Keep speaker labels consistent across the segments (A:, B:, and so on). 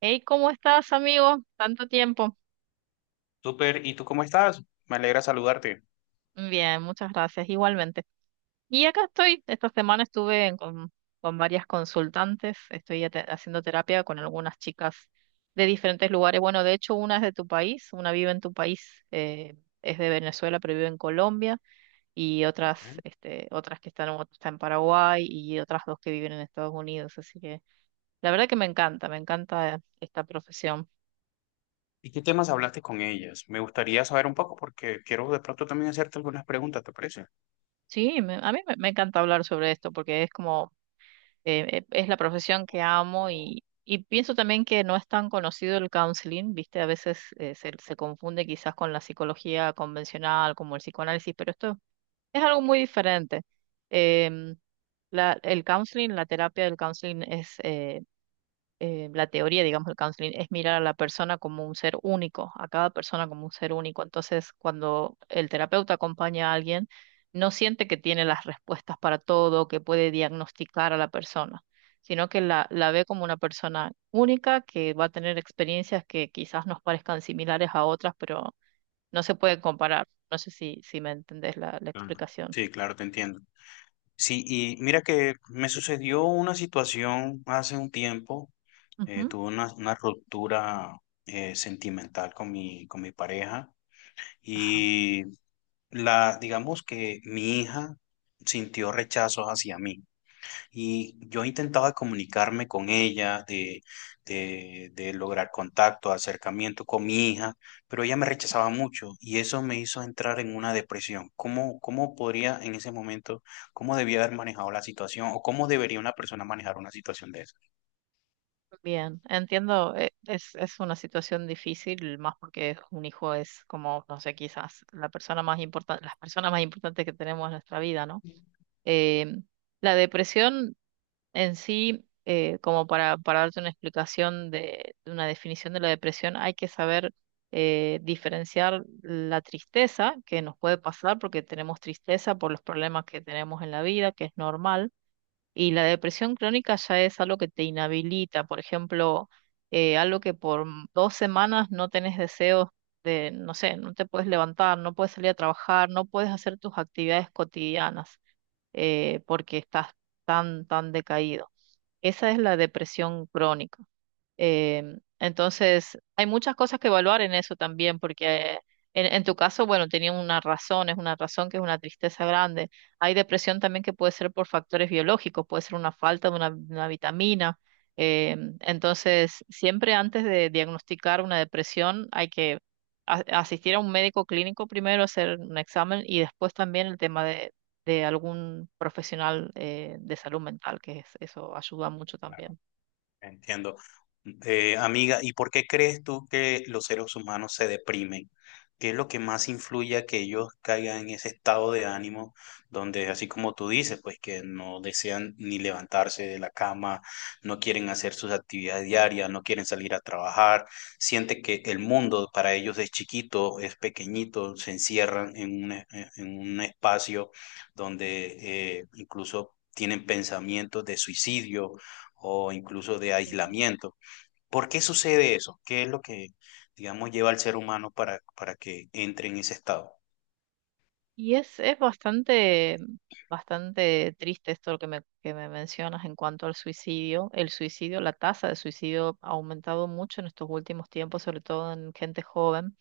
A: Hey, ¿cómo estás, amigo? Tanto tiempo.
B: Súper, ¿y tú cómo estás? Me alegra saludarte.
A: Bien, muchas gracias, igualmente. Y acá estoy, esta semana estuve con varias consultantes, estoy haciendo terapia con algunas chicas de diferentes lugares. Bueno, de hecho, una es de tu país, una vive en tu país, es de Venezuela, pero vive en Colombia, y otras,
B: Ok.
A: este, otras que están, otra está en Paraguay y otras dos que viven en Estados Unidos. Así que la verdad que me encanta esta profesión.
B: ¿Y qué temas hablaste con ellas? Me gustaría saber un poco porque quiero de pronto también hacerte algunas preguntas, ¿te parece?
A: Sí, a mí me encanta hablar sobre esto porque es como es la profesión que amo y pienso también que no es tan conocido el counseling, ¿viste? A veces se confunde quizás con la psicología convencional, como el psicoanálisis, pero esto es algo muy diferente. Em, el counseling, la terapia del counseling es la teoría, digamos, del counseling es mirar a la persona como un ser único, a cada persona como un ser único. Entonces, cuando el terapeuta acompaña a alguien, no siente que tiene las respuestas para todo, que puede diagnosticar a la persona, sino que la ve como una persona única que va a tener experiencias que quizás nos parezcan similares a otras, pero no se pueden comparar. No sé si, si me entendés la, la
B: Claro.
A: explicación.
B: Sí, claro, te entiendo. Sí, y mira que me sucedió una situación hace un tiempo. eh,
A: Ujú.
B: tuve una ruptura sentimental con mi pareja
A: Ajá.
B: y digamos que mi hija sintió rechazos hacia mí. Y yo intentaba comunicarme con ella, de lograr contacto, acercamiento con mi hija, pero ella me rechazaba mucho y eso me hizo entrar en una depresión. ¿Cómo podría en ese momento, cómo debía haber manejado la situación o cómo debería una persona manejar una situación de esa?
A: Bien, entiendo, es una situación difícil, más porque un hijo es como, no sé, quizás la persona más importante, las personas más importantes que tenemos en nuestra vida, ¿no? Eh, la depresión en sí, como para darte una explicación de una definición de la depresión, hay que saber diferenciar la tristeza que nos puede pasar porque tenemos tristeza por los problemas que tenemos en la vida, que es normal, y la depresión crónica ya es algo que te inhabilita, por ejemplo, algo que por 2 semanas no tenés deseos de, no sé, no te puedes levantar, no puedes salir a trabajar, no puedes hacer tus actividades cotidianas porque estás tan, tan decaído. Esa es la depresión crónica. Entonces, hay muchas cosas que evaluar en eso también, porque en tu caso, bueno, tenía una razón, es una razón que es una tristeza grande. Hay depresión también que puede ser por factores biológicos, puede ser una falta de una vitamina. Entonces, siempre antes de diagnosticar una depresión, hay que asistir a un médico clínico primero, hacer un examen y después también el tema de algún profesional de salud mental, eso ayuda mucho también.
B: Entiendo. Amiga, ¿y por qué crees tú que los seres humanos se deprimen? ¿Qué es lo que más influye a que ellos caigan en ese estado de ánimo donde, así como tú dices, pues que no desean ni levantarse de la cama, no quieren hacer sus actividades diarias, no quieren salir a trabajar, siente que el mundo para ellos es chiquito, es pequeñito, se encierran en un, en un espacio donde incluso tienen pensamientos de suicidio o incluso de
A: Sí.
B: aislamiento. ¿Por qué sucede eso? ¿Qué es lo que, digamos, lleva al ser humano para que entre en ese estado?
A: Y es bastante, bastante triste esto lo que me mencionas en cuanto al suicidio. El suicidio, la tasa de suicidio ha aumentado mucho en estos últimos tiempos, sobre todo en gente joven.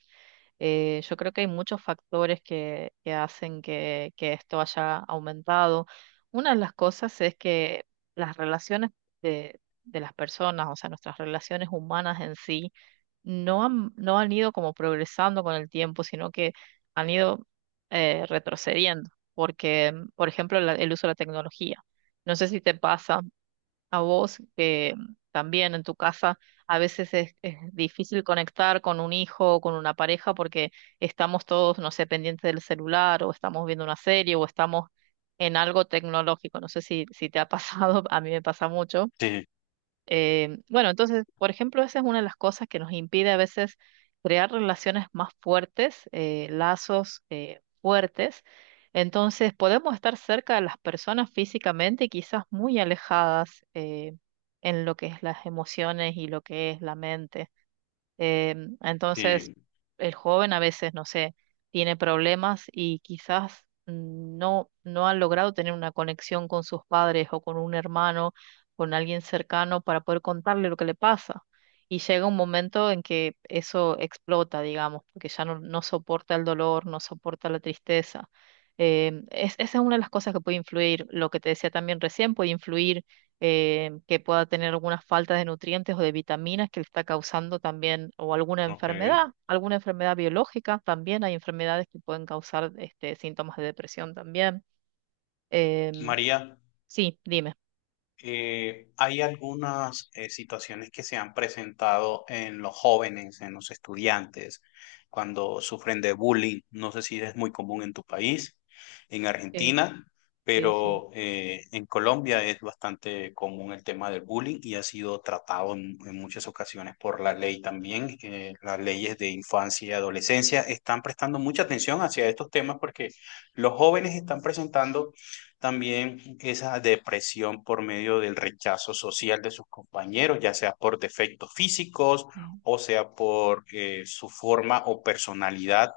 A: Yo creo que hay muchos factores que hacen que esto haya aumentado. Una de las cosas es que las relaciones de las personas, o sea, nuestras relaciones humanas en sí, no han, no han ido como progresando con el tiempo, sino que han ido retrocediendo, porque, por ejemplo, el uso de la tecnología. No sé si te pasa a vos, que también en tu casa a veces es difícil conectar con un hijo o con una pareja porque estamos todos, no sé, pendientes del celular o estamos viendo una serie o estamos en algo tecnológico. No sé si, si te ha pasado, a mí me pasa mucho.
B: Sí,
A: Bueno, entonces, por ejemplo, esa es una de las cosas que nos impide a veces crear relaciones más fuertes, lazos fuertes. Entonces, podemos estar cerca de las personas físicamente y quizás muy alejadas en lo que es las emociones y lo que es la mente. Eh, entonces,
B: sí,
A: el joven a veces, no sé, tiene problemas y quizás no, no han logrado tener una conexión con sus padres o con un hermano, con alguien cercano para poder contarle lo que le pasa. Y llega un momento en que eso explota, digamos, porque ya no, no soporta el dolor, no soporta la tristeza. Esa es una de las cosas que puede influir. Lo que te decía también recién puede influir que pueda tener alguna falta de nutrientes o de vitaminas que le está causando también, o
B: ok.
A: alguna enfermedad biológica también, hay enfermedades que pueden causar este, síntomas de depresión también. Em,
B: María.
A: sí, dime.
B: Hay algunas situaciones que se han presentado en los jóvenes, en los estudiantes, cuando sufren de bullying. No sé si es muy común en tu país, en
A: Sí,
B: Argentina,
A: sí, sí.
B: pero en Colombia es bastante común el tema del bullying y ha sido tratado en muchas ocasiones por la ley también. Las leyes de infancia y adolescencia están prestando mucha atención hacia estos temas porque los jóvenes están presentando también esa depresión por medio del rechazo social de sus compañeros, ya sea por defectos físicos
A: Sí.
B: o sea por su forma o personalidad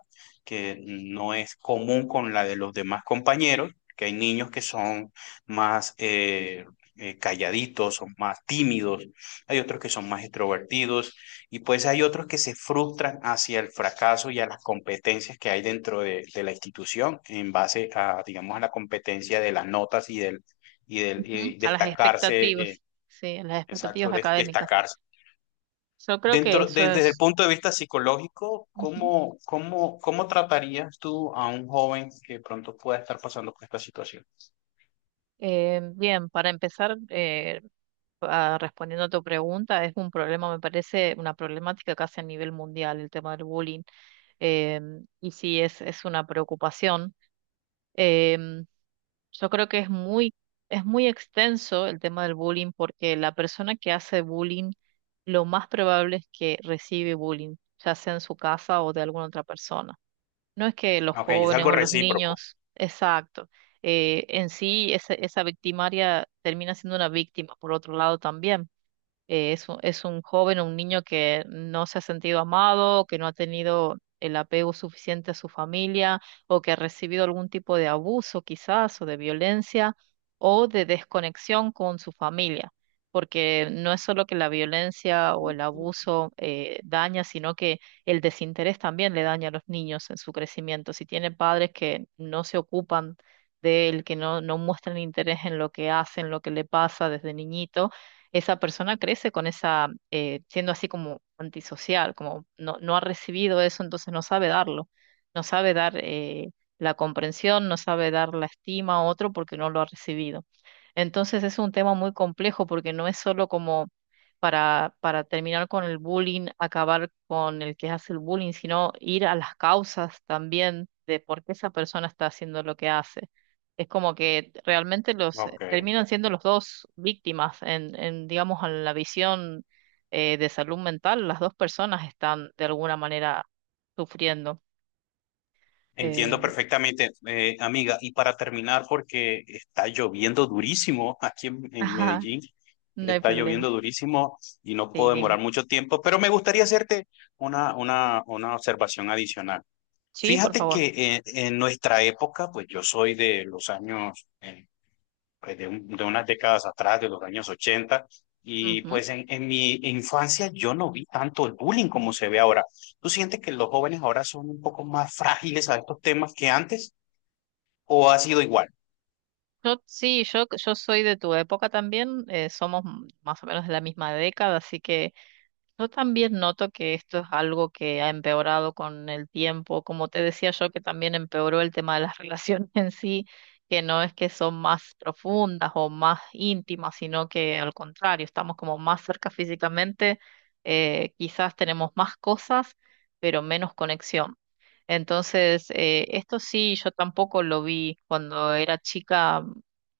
B: que no es común con la de los demás compañeros, que hay niños que son más calladitos, son más tímidos, hay otros que son más extrovertidos y pues hay otros que se frustran hacia el fracaso y a las competencias que hay dentro de la institución en base a, digamos, a la competencia de las notas
A: Ujú.
B: y
A: A las
B: destacarse,
A: expectativas, sí, a las expectativas
B: exacto,
A: académicas.
B: destacarse.
A: Yo creo que eso
B: Desde el
A: es...
B: punto de vista psicológico,
A: Ujú.
B: ¿cómo tratarías tú a un joven que pronto pueda estar pasando por esta situación?
A: Bien, para empezar, respondiendo a tu pregunta, es un problema, me parece, una problemática casi a nivel mundial, el tema del bullying. Y sí es una preocupación. Em, yo creo que es muy extenso el tema del bullying porque la persona que hace bullying, lo más probable es que recibe bullying, ya sea en su casa o de alguna otra persona. No es que los
B: Ok, es
A: jóvenes
B: algo
A: o los
B: recíproco.
A: niños, exacto. En sí, esa victimaria termina siendo una víctima, por otro lado también es un joven o un niño que no se ha sentido amado, que no ha tenido el apego suficiente a su familia o que ha recibido algún tipo de abuso quizás o de violencia o de desconexión con su familia. Porque no es solo que la violencia o el abuso daña, sino que el desinterés también le daña a los niños en su crecimiento. Si tiene padres que no se ocupan de él, que no, no muestran interés en lo que hacen, lo que le pasa desde niñito, esa persona crece con esa, siendo así como antisocial, como no, no ha recibido eso, entonces no sabe darlo, no sabe dar la comprensión, no sabe dar la estima a otro porque no lo ha recibido. Entonces es un tema muy complejo porque no es solo como para terminar con el bullying, acabar con el que hace el bullying, sino ir a las causas también de por qué esa persona está haciendo lo que hace, es como que realmente los
B: Ok.
A: terminan siendo los dos víctimas en digamos, en la visión de salud mental. Las dos personas están de alguna manera sufriendo.
B: Entiendo
A: Eh,
B: perfectamente, amiga. Y para terminar, porque está lloviendo durísimo aquí en
A: ajá,
B: Medellín,
A: no hay
B: está
A: problema.
B: lloviendo durísimo y no
A: Sí,
B: puedo demorar
A: dime.
B: mucho tiempo, pero me gustaría hacerte una observación adicional.
A: Sí, por
B: Fíjate que
A: favor.
B: en nuestra época, pues yo soy de los años pues, de unas décadas atrás, de los años 80. Y
A: Ujú.
B: pues en mi infancia yo no vi tanto el bullying como se ve ahora. ¿Tú sientes que los jóvenes ahora son un poco más frágiles a estos temas que antes o ha sido igual?
A: Yo, sí, yo soy de tu época también. Somos más o menos de la misma década, así que yo también noto que esto es algo que ha empeorado con el tiempo, como te decía yo, que también empeoró el tema de las relaciones en sí, que no es que son más profundas o más íntimas, sino que al contrario, estamos como más cerca físicamente, quizás tenemos más cosas, pero menos conexión. Entonces, esto sí, yo tampoco lo vi cuando era chica,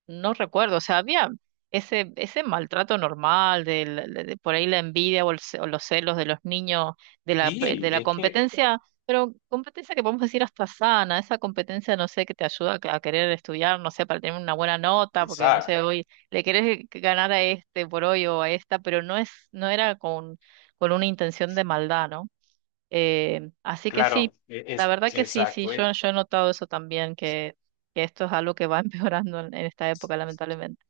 A: no recuerdo, o sea, había ese, ese maltrato normal, de por ahí la envidia o, o los celos de los niños, de la,
B: Sí,
A: de la
B: es que,
A: competencia, pero competencia que podemos decir hasta sana, esa competencia, no sé, que te ayuda a, a querer estudiar, no sé, para tener una buena nota, porque no
B: exacto,
A: sé, hoy le querés ganar a este por hoy o a esta, pero no es, no era con una intención de maldad, ¿no? Así que
B: claro,
A: sí,
B: e-
A: la
B: es,
A: verdad que sí, sí,
B: exacto.
A: yo he notado eso también, que esto es algo que va empeorando en esta época, lamentablemente.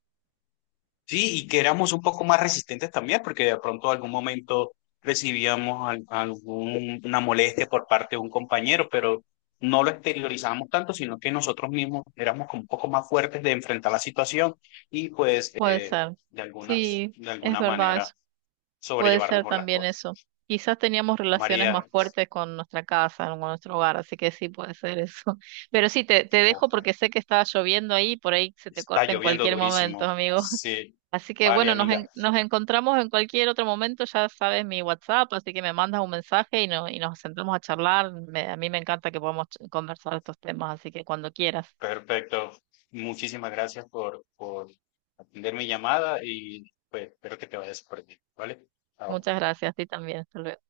B: Sí, y que éramos un poco más resistentes también, porque de pronto algún momento recibíamos alguna molestia por parte de un compañero, pero no lo exteriorizábamos tanto, sino que nosotros mismos éramos como un poco más fuertes de enfrentar la situación y pues
A: Puede ser.
B: de alguna,
A: Sí,
B: de
A: es
B: alguna
A: verdad
B: manera
A: eso. Puede
B: sobrellevar
A: ser
B: mejor las
A: también
B: cosas.
A: eso. Quizás teníamos relaciones más
B: María.
A: fuertes con nuestra casa, con nuestro hogar, así que sí puede ser eso. Pero sí, te dejo
B: Ok,
A: porque sé que está lloviendo ahí, por ahí se te
B: está
A: corta en
B: lloviendo
A: cualquier momento,
B: durísimo.
A: amigo.
B: Sí,
A: Así que
B: vale,
A: bueno, nos,
B: amiga.
A: nos encontramos en cualquier otro momento, ya sabes mi WhatsApp, así que me mandas un mensaje y, no, y nos sentamos a charlar. A mí me encanta que podamos conversar estos temas, así que cuando quieras.
B: Perfecto. Muchísimas gracias por atender mi llamada y pues espero que te vayas por bien, ¿vale? Chao.
A: Muchas gracias, a ti también. Hasta luego.